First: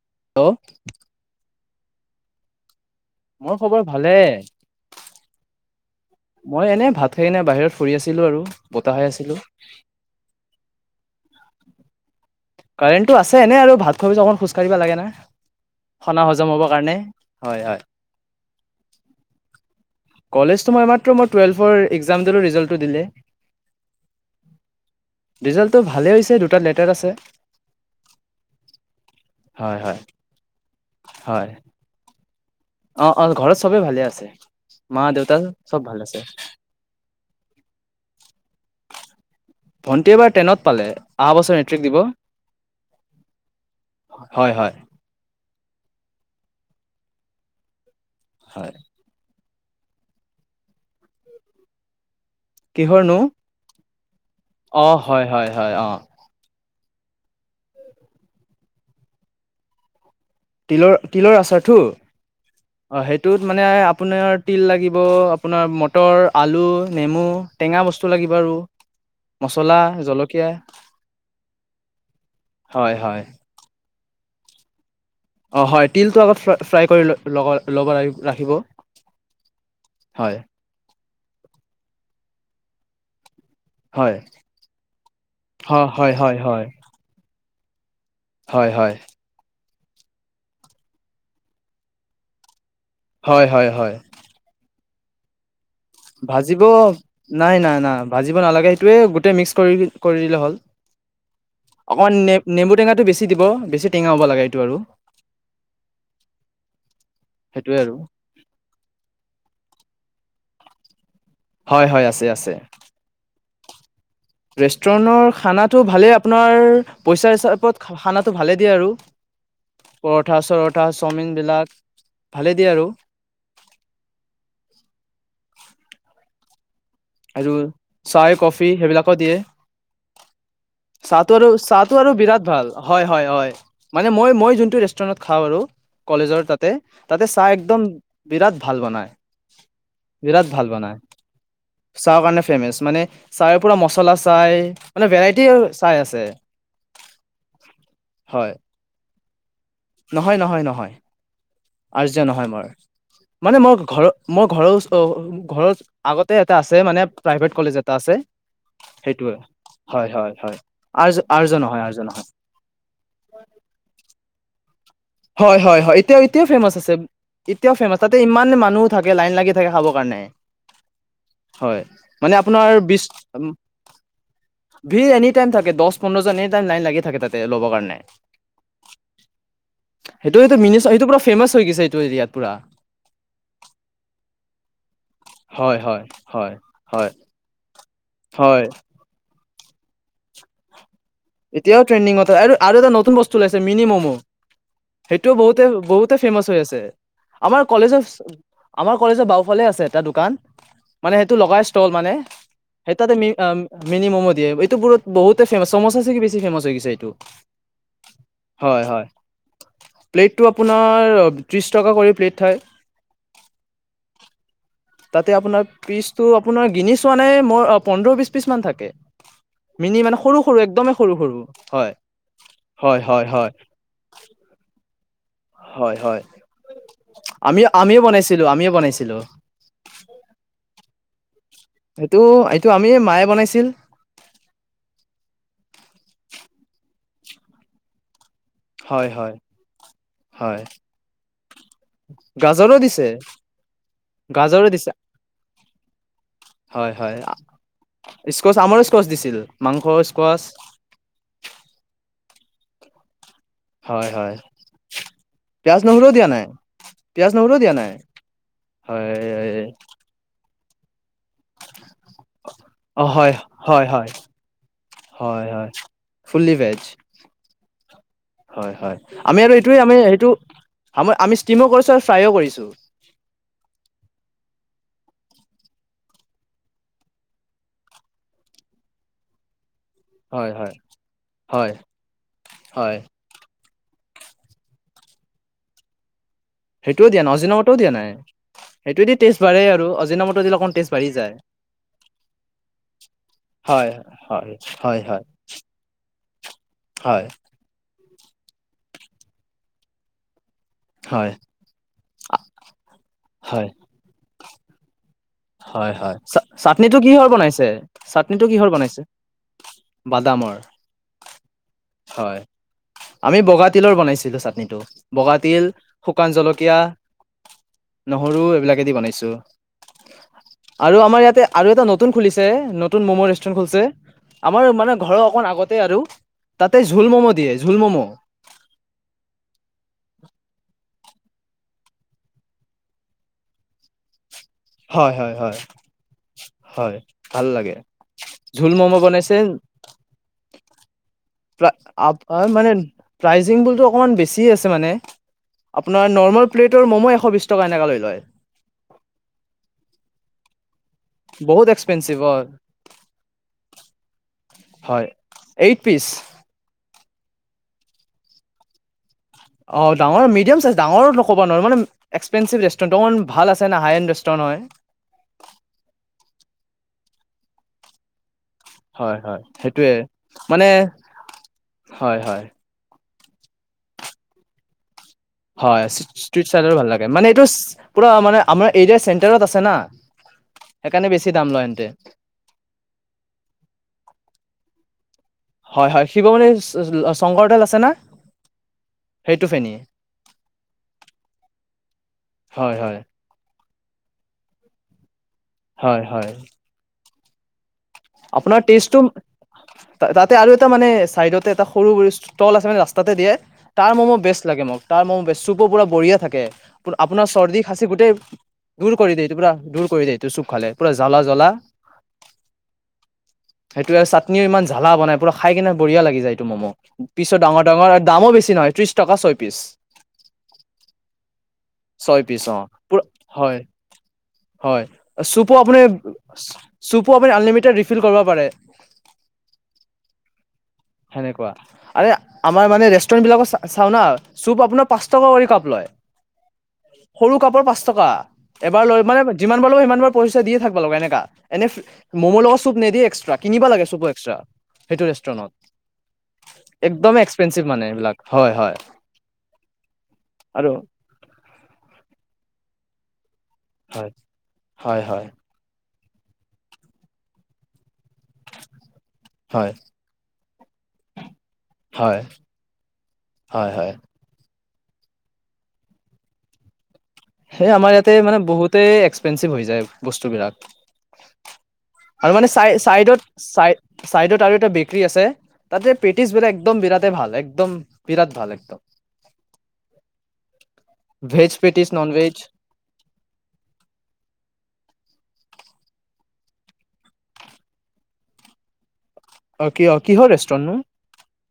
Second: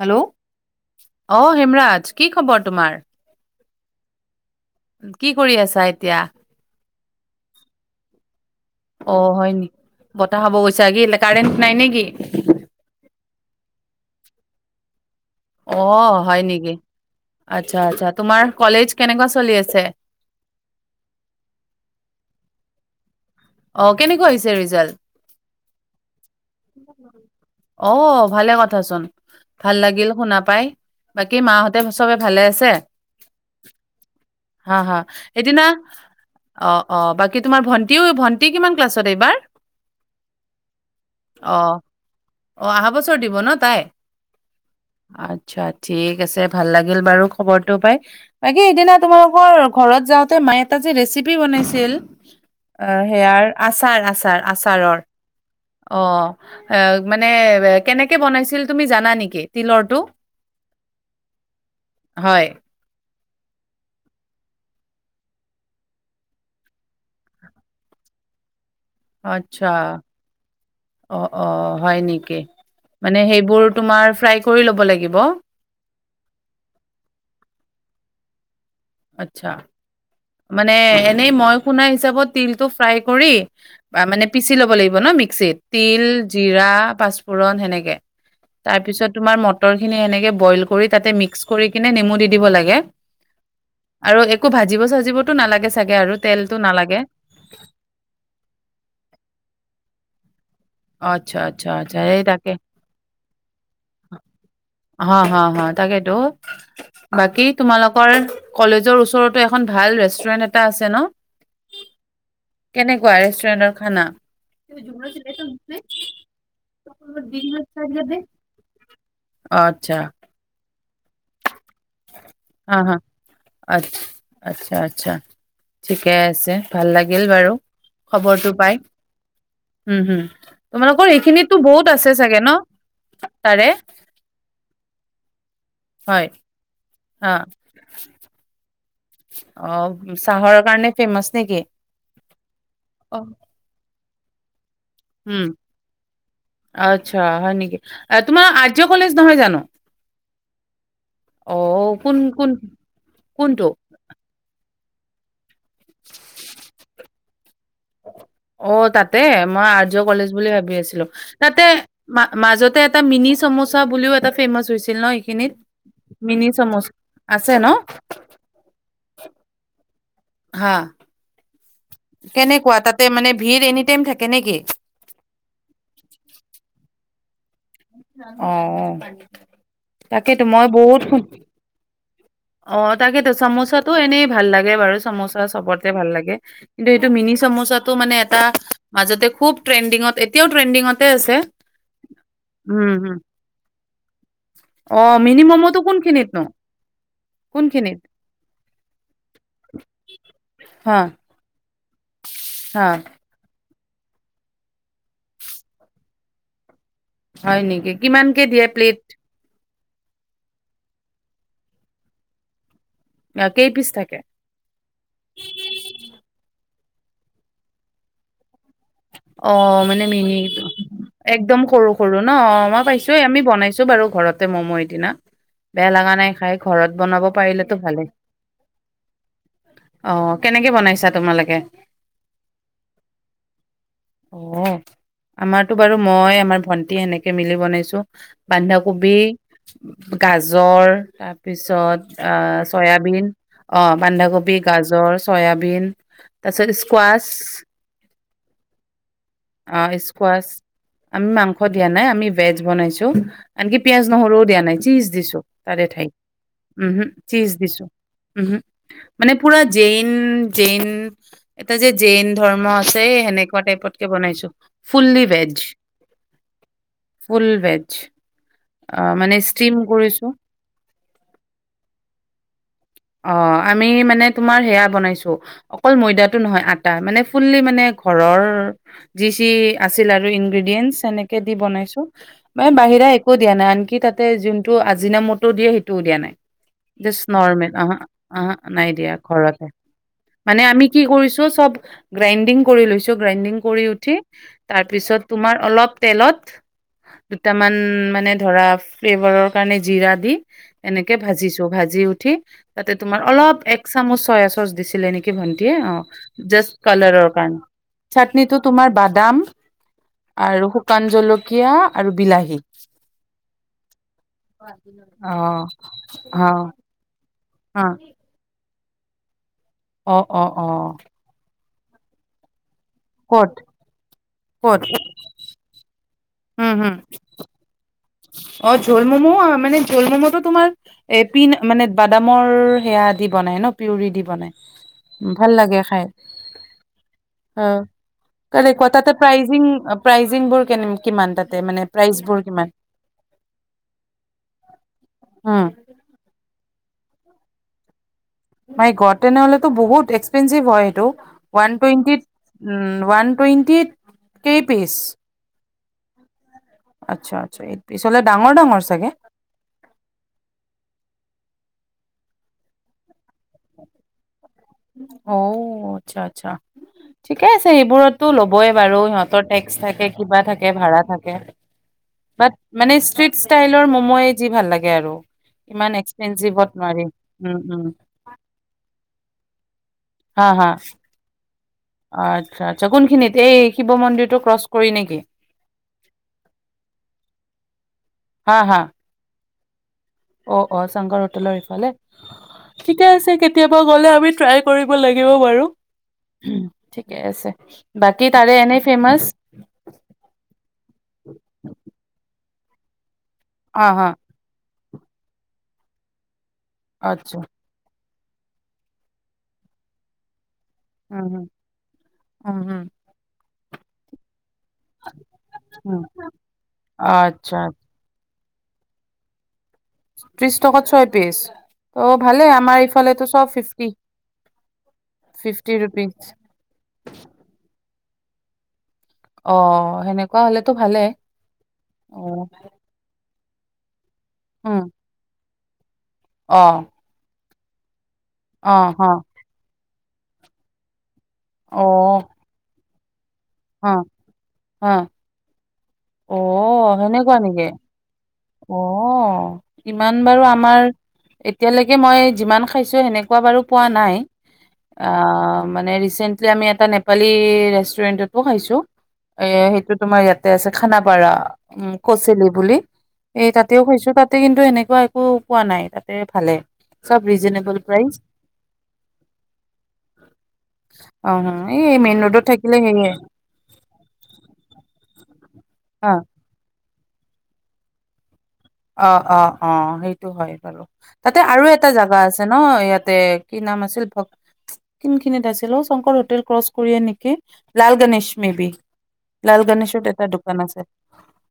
Hello অহ হেমৰাজ কি খবৰ তোমাৰ মোৰ খবৰ ভালে চাই মই এনে ভাত খাই এনে বাহিৰত ফুৰি আছিলো আৰু বতাহ খাই অ আছিলো হয় নি বতাহ খাব গৈছা কি কাৰেণ্ট নাই নেকি কৰোৰেণ্টটো আছে এনে আৰু ভাত খোৱাৰ পিছত অকণ খোজ কাঢ়িব লাগে অ ন হয় হজম হবৰ নেকি কাৰণে হয় আচ্ছা হয় আচ্ছা তোমাৰ কলেজ কেনেকুৱা চলি আছে কলেজতো মই মাত্ৰ মোৰ টোৱেলভৰ এক্সামটোৰ ৰিজাল্টৰ দিলে অ কেনেকুৱা হৈছে ৰিজাল্ট ৰিজাল্টটো ভালেই হৈছে দুটাত লেটাৰ আছে অ ভালে কথা চোন ভাল হয় হয় লাগিল শুনা পাই বাকী হয় মাহঁতে চবে ভালে অ অ ঘৰত চবে ভালে আছে হা হা মা দেউতা সেইদিনা চব ভাল আছে অ অ বাকী তোমাৰ ভণ্টিও ভন্টি কিমান ক্লাছত এইবাৰ? ভণ্টি এইবাৰ টেনত পালে অহা অ বছৰ মেট্ৰিক দিব অ অহা বছৰ দিব ন তাই হয় হয় আচ্ছা ঠিক আছে ভাল লাগিল বাৰু খবৰটো পাই একেই হয় সিদিনা তোমালোকৰ ঘৰত যাওঁতে মায়ে এটা যে ৰেচিপি বনাইছিল কিহৰনো আছাৰ আছা তাৰ আচাৰৰ অ অ মানে কেনেকে বনাইছিল তুমি জানা নেকি তিলৰটো তিলৰ তিলৰ আচাৰটো হয় অ সেই সিটোত মানে আপোনাৰ তিল লাগিব আপোনাৰ মটৰ আলু নেমু টেঙা বস্তু লাগিব আৰু আচ্ছা মচলা জলকীয়া অ অ হয় নেকি হয় মানে হয় সেইবোৰ তোমাৰ ফ্ৰাই কৰি ল'ব লাগে দিব অ হয় তিলটো আগত ফ্ৰা ফ্ৰাই কৰি ল'ব লাগ ৰাখিব আচ্ছা হয় মানে এনেই মই শুনা হিচাপত তিলটো ফ্ৰাই কৰি বা হয় মানে পিচি ল'ব লাগিব ন মিক্সিত হয় তিল হয় হয় হয় জিৰা পাঁচ পুৰণ সেনেকে হয় তাৰ হয় পিছত তোমাৰ মত মটৰ খিনি এনেকে বইল কৰি তাতে মিক্স কৰি কিনে নেমু দি দিব লাগে হয় হয় হয় আৰু একো ভাজিব চাজি দিবতো নালাগে ভাজিব নাই নাই নাই ভাজিব নালাগে সেইটোয়ে গোটেই মিক্স কৰি কৰি দিলে হ'ল আচ্ছা আচ্ছা আচ্ছা অকণমান এই নে তাকে নেমু টেঙাটো বেছি দিব বেছি টেঙা হ'ব লাগে এইটো আৰু অ হা হা তাকেতো বাকী সেইটোৱে আৰু তোমালোকৰ কলেজৰ ওচৰতো এখন ভাল ৰেষ্টুৰেণ্ট এখন এটা আছে ন হয় হয় আছে আছে কেনেকুৱা ৰেষ্টুৰেন্টৰ খানা ৰেষ্টুৰেণ্টৰ খানাত আ পি খ ভাল দি আৰু আচ্ছা পঠা চাওমিন বিলাক আহ হা আ আচ্ছা আচ্ছা ঠিকেই আছে ভাল লাগিল বাৰু আৰু চাহ খবৰটো কফি পাই সেইবিলাকো দিয়ে উম হম তোমালোকৰ চাহটো আৰু এইখিনিতো বহুত চাহটো আছে আৰু চাগে বিৰাট ন ভাল হয় হয় হয় তাৰে মানে মই মই যোনটো ৰেষ্টুৰেণ্টত খাওঁ আৰু হয় কলেজৰ তাতে তাতে হা চাহ একদম বিৰাট ভাল বনায় অ বিৰাট চাহৰৰ ভাল কাৰণে বনায় ফেমাচ নেকি চাহৰ কাৰণে ফেমাচ মানে অ চাহৰ পৰাৰা মচলা চাই মানে ভেৰাইটি উম চাই আছে আচ্ছা হয় নেকি তোমাৰ হয় আৰজ কলেজ নহয় জানো নহয় নহয় নহয় অ কোন আৰ্য নহয় কোন মোৰ মানে কোনটো মই ঘৰ মই ঘৰৰ ওচ অ ঘৰত আগতে এটা আছে মানে প্ৰাইভেট কলেজ এটা আছে অ তাতে সেইটোৱে মই আৰ্য হয় কলেজ হয় বুলি হয় ভাবি আছিলো আৰ্য আৰ্য তাতে নহয় আৰ্য নহয় মাজতে এটা মিনি চামোচা বুলিও ত ফেমছ হৈছেছে হয় হয় হয় এতিয়াও এতিয়াও ফেমাচ আছে আছে ন এতিয়াও ফেমাচ তাতে ইমান মানুহ থাকে লাইন লাগি থাকে খাব হয় নে হা হয় মানে আপোনাৰ কেনেকুৱা বি তাতে মানে ভিৰ এনি টাইম থাকে নেকি? ভিৰ এনি টাইম থাকে দহ পোন্ধৰ জন এনি টাইম লাইন লাগি থাকে তাত আহ সেইটোটো ম সেইটো পুৰা ফেমচ হৈ গৈছে এইটো [inaudible] [unintelligible] অ তাকেতো চামোচাটো এনেই ভাল লাগে বাৰু চামোচা হয় চবতে হয় ভাল লাগে হয় কিন্তু এইটো হয় মিনি চামুচা টো মানে এটা হয় মাজতে খুব ট্ৰেণ্ডিঙত এতিও ট্ৰেণ্ডিঙত এতিয়াও ট্ৰেণ্ডিঙত আৰু এটা নতুন হুম। বস্তু ওলাইছে মিনি ম'মো অ', সেইটোও মিনি বহুতে ম'ম'টো বহুতে কোনখিনিতনো ফেমাচ হৈ আছে আমাৰ কোনখিনিত কলেজৰ আমাৰ কলেজৰ বাওফালে আছে এটা দোকান হা মানে সেইটো লগা ত মানে হা সেই তাতে মিনি ম'মো দিয়ে এইটোৰত বহুতে ফেমা চমো বেছি ফেমাচ হৈ গৈছে এইটো হয় নেকি কিমানকে দিয়ে হয় প্লেট হয় প্লেটটো আপোনাৰ ত্ৰিশ টকা কৰি প্লেট ঠাই অ কেই পিচ থাকে তাতে আপোনাৰ পিচটো আপোনাৰ কিনি চোৱা নাই মোৰ পোন্ধৰ বিশ পিচ মান থাকে অ মানে সৰু মিনি সৰু একদমেই সৰু সৰু একদম সৰু হয় সৰু ন অ মই হয় পাইছোই হয় আমি হয় বনাইছো বাৰু ঘৰতে মম' সেদিনা বেয়া হয় লগা হয় নাই খাই ঘৰত বনাব আমি পাৰিলেতো আমিয়ে ভালেই বনাইছিলো আমিয়ে বনাইছিলো অ কেনেকে বনাইছা? তোমালোকে সেইটো এইটো আমি মায়ে বনাইছিল অ আমাৰতো বাৰু মই আমাৰ ভন্টি এনেকে মিলি বনাইছো হয় বন্ধাকবি হয় হয় গাজৰ তাৰপিছত গাজৰো দিছে চয়াবিন অ বন্ধাকবি গাজৰো দিছে গাজৰ চয়াবিন তাৰপিছত হয় হয় স্কোৱাছ স্কচ আমৰো স্কচ দিছিল অ মাংস স্কচ ইস্কছ, অ আমি মাংস দিয়া নাই, আমি ভেজ বনাইছো শাইছো [unintelligible] আনকি পিয়াজ হয় হয় নহৰুও দিয়া নাই চিজ দিছো পিয়াজ তাৰে নহৰুও ঠাইত দিয়া নাই উম হম পিয়াজ চিজ নহৰুও দিয়া দিছো নাই উম‌হম হয় মানে পুৰা জেইন চেইন এটা যে জেইন ধৰ্ম আছে অ হয় সেনেকে হয় কে হয় বনাইছো ফুলী হয় ভেগ হয় ফুল্লি ভেজ ফুল ভেজ হয় অ মানে আমি আৰু ষ্টিম এইটোৱে আমি কৰিছো সেইটো আ আমি ষ্টিমো কৰিছোঁ আৰু ফ্ৰাইো কৰিছোঁ অ আমি মানে তোমাৰ সেয়া বনাইছো অকল ময়দাতটো নহয় আটা মানে ফুল্লি মানে ঘৰৰ যি যি আছিল আৰু হয় হয় ইনগ্ৰেডিয়েন্টছ এনেকে দি হয় বনাইছো ম হয় বাহিৰা একো দিয়া নাই আনি কি তাতে যোনটো আজিনামতো দিয়ে সেইটোও দিয়া নাই সেইটো দিয়া অজিনামতো আহ আহ নাই দিয়া ঘৰতে আৰু অজিনামটো দিলে মানে অকণ আমি টেষ্ট কি বাঢ়ি যায় কৰিছো চব গ্ৰাইণ্ডিং কৰি লৈছো গ্ৰাইডিং কৰি হয় উঠি হয় হয় তাৰপিছত হয় তোমাৰ অলপ তেলত হয় দুটামান মানে ধৰা ফ্লেভাৰৰ কাৰণে জিৰা দি অনেক হয় ভাজিছো ভাজি উঠি তাতে তোমাৰ অলপ এক চামুচ চয়া চচ দিছিলে এনেক হয়-হয় চা চটনিটো কিহৰ কাৰণে বনাইছে চাটনিটো কিহৰ তোমাৰ বনাইছে বাদাম বাদামৰ, আৰু শুকান জলকীয়া আৰু হয় বিলাহী আমি বগা তিলৰ বনাইছিলো চাত্নিটো বগা অ তিল শুকান অ জলকীয়া নহৰু এইবিলাক। ফেদি বনাইছো। অ অ', অ'। আৰু আমাৰ ইয়াতে আৰু এটা নতুন খুলিছে নত নতুন ম'ম ক'ত ৰেষ্টুৰেণ্ট খুলছে, আমাৰ ক'ত মানে ঘৰৰ অকণ আগতে আৰু। উম তাতে হম জোল ম'ম দিয়ে জোল ম'ম। অ', জোল ম'ম মানে জোল ম'মটো তোমাৰ এপিন মানে বাদামৰ সেয়া দি বনাই ন পিয়ৰি দি বনাই। হয় হয় ভাল হয় লাগে খাই, হয় ভাল লাগে অ', কলে জোল ক ম'ম' তাতে বনাইছে প্ৰাইজিং প্ৰাইজিংবোৰ কেনেম কিমান তাত। ত্যা আও অ', মানে প্ৰাইজিংবোৰটো অকমান বেছি আছে মানে উম আপোনাৰ নৰ্মাল প্লেটৰ ম'ম' এশবিছটকা এনেকে লয়। মাই গঢড তেনেহ'লেতে বহুত এক্সপেঞ্চিভ হয়। তে বহুত এক্সপেঞ্চিভ ওৱানটৱেণ্টিত, হয় উম ওৱানটৱেণ্টিত হয়, এইট পিচ। আচ্ছা, আচ্ছা এইট পিচলে ডাঙৰ ডাঙৰ চাগে। অ', ডাঙৰ মেদিয়াম চাইজ, ডাঙৰো ন কবা নোৱাৰোঁ মানে এক্সপেনচিভ ৰেষ্টুৰেণ্ট অকন ভাল আছে না হাইন ৰেষ্টৰেণ্ট হয়। অও, আচ্ছা, আচ্ছা ঠিকেই আছে এইবোৰাটটো ল'ব বৈয়ে বাৰু, হয় হয় সিহঁতৰ টেক্স সেইটোৱে থাকে কিবা মানে থাকে ভৰা থাকে, হয় হয় বাত মানে চ ফিক্স ষ্টাইলৰ মোম'ই যি ভাল লাগে আৰু। হয়, ইমান চি- চি, এক্সপেঞ্চিভত স্ত্ৰীটচাইডৰো ভাল নোৱাৰি লাগে, মানে এইটোচ উম উম পৰা মানে আমাৰ এইৰে চেণ্টাৰত আছে। চেনা। সেইকাৰণে বেছি দাম লয়েন। অ', আচ্ছা-আচ্ছা, কোনখিনিত এই শিৱ মন্দিৰটো ক্ৰচ কৰি নিকি? হয়, হয়, শিৱমন্দিচ অ' সংকৰ্দাল আছে না? হা-হা। এইটো ফেনিয়ে। অ অ চাংগৰ হোটেলৰ ইফালে হয় হয় ঠিকে আছে। কেতিয়াবা গ'লে আমি ট্ৰাই কৰিব লা। কিয় বাৰু। হয় হয় আছে। বাকী তাৰে আপোনাৰ এনেই টেষ্টতো, ফেমাচ তাতে আৰু এটা মানে চাইডতে এটা সৰু ৰেষ্টু টল আছে মানে ৰাস্তাতে দিয়ে। অ তাৰ হা ম'ম বেষ্ট লাগে মোক। তাৰ ম'ম বেষ্ট, চুপো পোৰা বঢ়িয়া থাকে। আপোনাৰ আচ্ছা চৰ্দি খাচি গোটেই দূৰ কৰি দে, এইটো পুৰা দোৰ কৰি দে, এইটো চুপ খালে। পুৰা উম! জ্বালা উম! উম! উম! সেইটোৱে চাটনিও ইমান জালা বনাই পুৰা খায় কেনে উম বঢ়িয়া লাগি যায় এইটো ম'ম। পিচো আচ্ছা ডাঙৰ, ডাঙৰ আৰু দামো বেছি। নহয়, ত্ৰিশ টকা ছয় পিছ। ত্ৰিশ টকাত ছয় পিচ। অ' ছয় পিচ ভালে আমাৰ পুৰা এফালেটো চব হয় ফিফটি, হয় চুপো আপুনি ফিফটি ৰুপিচ। ফিল কৰিব পাৰে। অ সেনেকুৱা হ'লে। সেনেকুৱা, আৰে আমাৰ মানে ৰেষ্টুৰেন্ট বিলাকৰ চা ছাওনা চুপ উম আপোনাৰ পাঁচ টকা কৰি কাপ। লয়। অ' সৰু কাপৰ পাঁচ টকা। অ এবাৰ লৈ হ মানে, যিমান বাৰ লৈ সিমান বাৰ পইচা দিয়ে থাকব লগা এনেকা। এনে, অ ম'ম লগত চুপ নিদিয়ে। [unintelligible] কিনিব লাগে হ চুপো এক্সট্ৰা, হ সেইটো ৰেষ্টুৰেণ্টত। একদম এক্সপেনঞ্চিভ মানে, এইবিলাক। হয় হয় অঁ! ইমান বাৰু আৰু আমাৰ এতিয়ালেকে মই যিমান পাইছো তেনেকুৱা মই বাৰু পোৱা হয় নাই। হয় অ হয় মানে ৰিচ তেন্তে আমি এটা নেপালি ৰেষ্ট। ৰেনডটো খাইছো। এ' হয় সেইটো তোমাৰ ইয়াতে আছে খানাপাৰা উম হয় কচেলি বুলি। এই হয় তাতেই হয় শুইছো তাতেই। কিন্তু এনেকুৱা একো পোৱা নাই তাতে ভালেই। হে আমাৰ ইয়াতে মানে বহুতে এক্সপেঞ্চেভ হৈ যায় বস্তু বিলাক অ', এই মেইন আৰু ৰোডত মানে চাই থাকিলে চাই সেয়ে চাইড চাইডত আৰু এটা বেকীৰ আছে। তাতে অ', পেট্ৰিছ বিলাক একদম বিৰাত। তাতে ভাল একদম বিৰাট ভাল এক অ অ অ সেইটো হয় বাৰু তাতে ভেজ আৰু এটা পেটিছ জা। নন কিবা ভেজ আছে ন ইয়াতে কি নাম আছিল ভক চিং খিনি। আছিলো শংকৰ হোটেল ক্ৰছ কৰি নেকি লাল গণেশ মে বি। লাল অ কিয় গণেশত এটা কিহৰ দোকান ৰেষ্টুৰেণ্টনো আছে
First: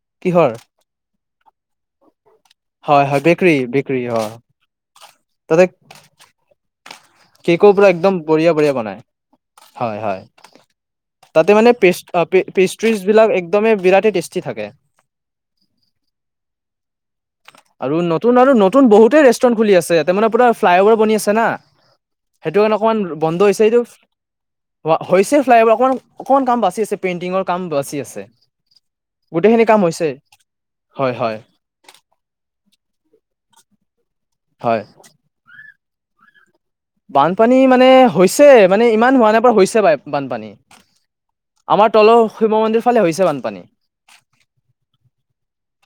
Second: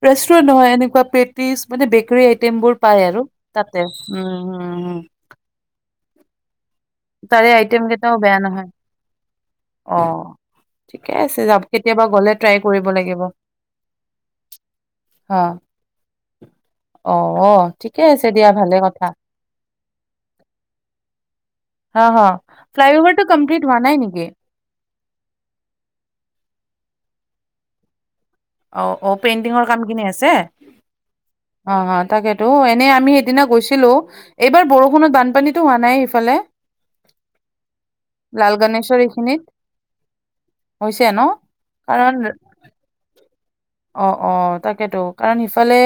ৰেষ্টুৰেট কিহৰ নহয় এনেকুৱা পেটিছ মানে বেক্। টেম্বোৰ পাই হয় হয় আৰু বেকৰী তাতে বেকৰী উ হয় উ উ তাতে কেকো বোলে একদম বেয়া বঢ়িয়া নহয় বঢ়িয়া বনায় হয় অ হয় ঠিকে আছে যাম তাতেমানে পেছ কেতিয়াবা গ'লে পেছ ট্ৰাই কৰিব পেছটিচ্ লাগিব বিলাক বিৰাতেই টেষ্টি থাকে হা অ অ আৰু ঠিকে আছে নতুন দিয়া আৰু ভালে নতুন কথা বহুতে ৰেষ্টুৰেন খুলি আছে ইয়াতেই মানে পুৰা ফ্ৰিলাইঅভাৰ বনি আছে না হা হা হেইটো কাৰণে ফ্লাই অকমান অভাৰটো বন্ধ কমপ্লিট হৈছে হোৱা নাই নেকি ও অ হৈছে ফ্লাই অভাৰ অকমান অ। কমান কাম বাচি আছে পেইণ্টিংৰ কাম বাচি আছে অ' অ গোটেইখিনি পেণ্টিংৰ কাম কিনি হৈছে আছে হয় হয় অ অ তাকেতো এনে আমি হে না গৈছিলো এইবাৰ হয় বৰষুণৰ বানপানীতো হোৱা নাই নাই এইফালে বানপানী মানে হৈছে মানে গণেশৰ ইমান হোৱা এইখিনিত নাই পৰা হৈছে বানপানী হৈছে ন আমাৰ কাৰণ তলৰ শিৱ মন্দিৰ ফালে হৈছে বানপান অ অ তাকেতো কাৰণ হিফালে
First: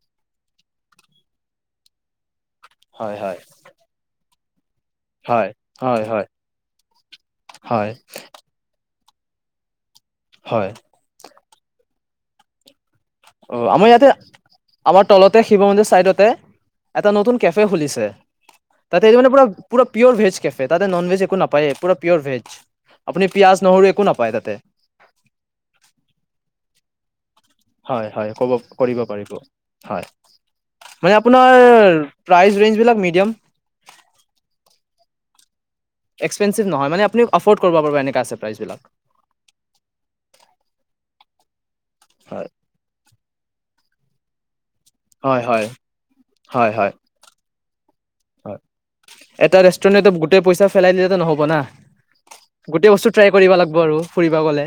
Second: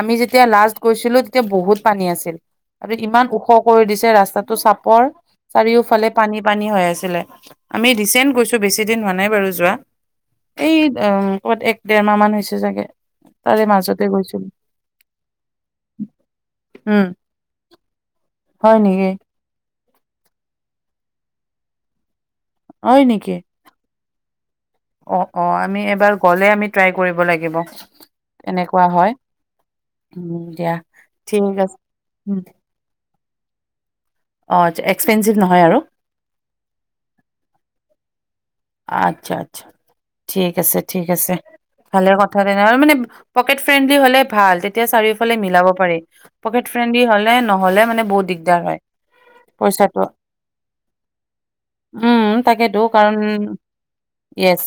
আমি যেতিয়া লাষ্ট গৈছিলো তেতিয়া বহুত পানী আছিল। তাতে হয় ইমান হয় ওখ কৰি দিছে ৰাস্তাটো টো চাপ পৰ হয় হয় চাৰিওফালে হয় পানী পানী হৈ আছিলে আমি হয় ৰিচেন্ট গৈছো বেছি দিন হোৱা নাই বাৰু যোৱা হয় এই দম উম কৈত এক ডেৰমাহ মান হৈছে চাগে অ তাৰে আমাৰ মাজতে ইয়াতে গৈছিলো আমাৰ তলতে শিৱ মন্দিৰ চাইডতে উম এটা নতুন কেফে খুলিছে হয় তাতে নেকি এই মানে পুৰা পুৰা পিয়'ভেজ কেফে তাতে ননভেজ একো নাপায়েই পুৰা পিয়'ৰ ভেজ হয় আপুনি নেকি পিয়াঁজ নহৰু একো না পাই ত অ অ আমি এবাৰ গ'লে আমি ট্ৰাই কৰিব লাগিব হয় হয় ক'ব এনেকুৱা কৰিব হয় পাৰিব হয় উম, দিয়া মই আপোনাৰ ঠিক আছে উম, প্ৰাই ৰেঞ্জবিলাক মিডিয়াম অ এক্সঞ্জ্যিভ নহয় আৰু এক্সপেঞ্চিভ নহয় মানে আুনি এফৰ্ড কৰিব পাৰ এনেকা আছে। প্ৰাইচ বিলাক আচ্ছা আচ্ছা ঠিক আছে ঠিক আছে ভালে কথা হয় এ মানে পেকেট ফ্ৰেন্দলি হ'লে ভাল তেতিয়া। এতিয়া চাৰিওফালে হয় মিলাব হয় পাৰি পকেট হয় হয় ফ্ৰেণ্ডলি হলে নহলে মানে বহুত দিগদাৰ হয় এটা পইচাটো ৰেষ্টুৰেণ্টত গোটেই পইচা পেলাই দিলেতো নহ'ব না উম তাকেতো গোটেই বস্তু কাৰণ ট্ৰাই কৰিব লাগিব আৰু ফুৰিব য়েচ গ'লে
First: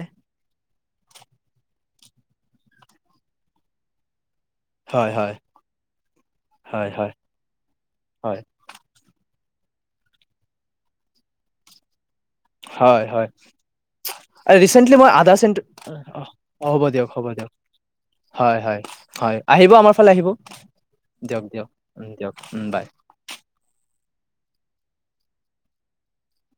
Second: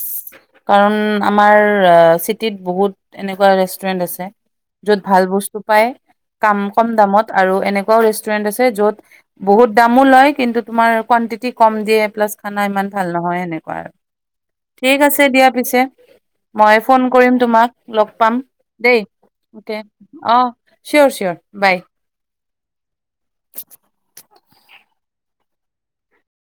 কাৰণ আমাৰ চিটিত বহুত এনেকুৱা ৰেষ্টুৰেণ্ট আছে য'ত হয় ভাল হয় বস্তু পাই কাম কম হয় হয় দামত আৰু এনেকুৱাও হয় ৰেষ্টুৰেণ্ট আছে য'ত বহুত দামো লয় কিন্তু তোমাৰ কোৱাণ্টিটি কম দিয়ে প্লাছ খানা ইমান ভাল নহয় সেনেকে এ ৰিচেণ্টলি মই আদা ছেণ্ট মই হ'ব ফোন দিয়ক হ'ব কৰিম দিয়ক তোমাক লগ পাম হয় হয় দেই হয় আহিব অকে আমাৰ ফালে আহিব অ চিয়'ৰ দিয়ক দিয়ক উম দিয়ক উ বাই মে'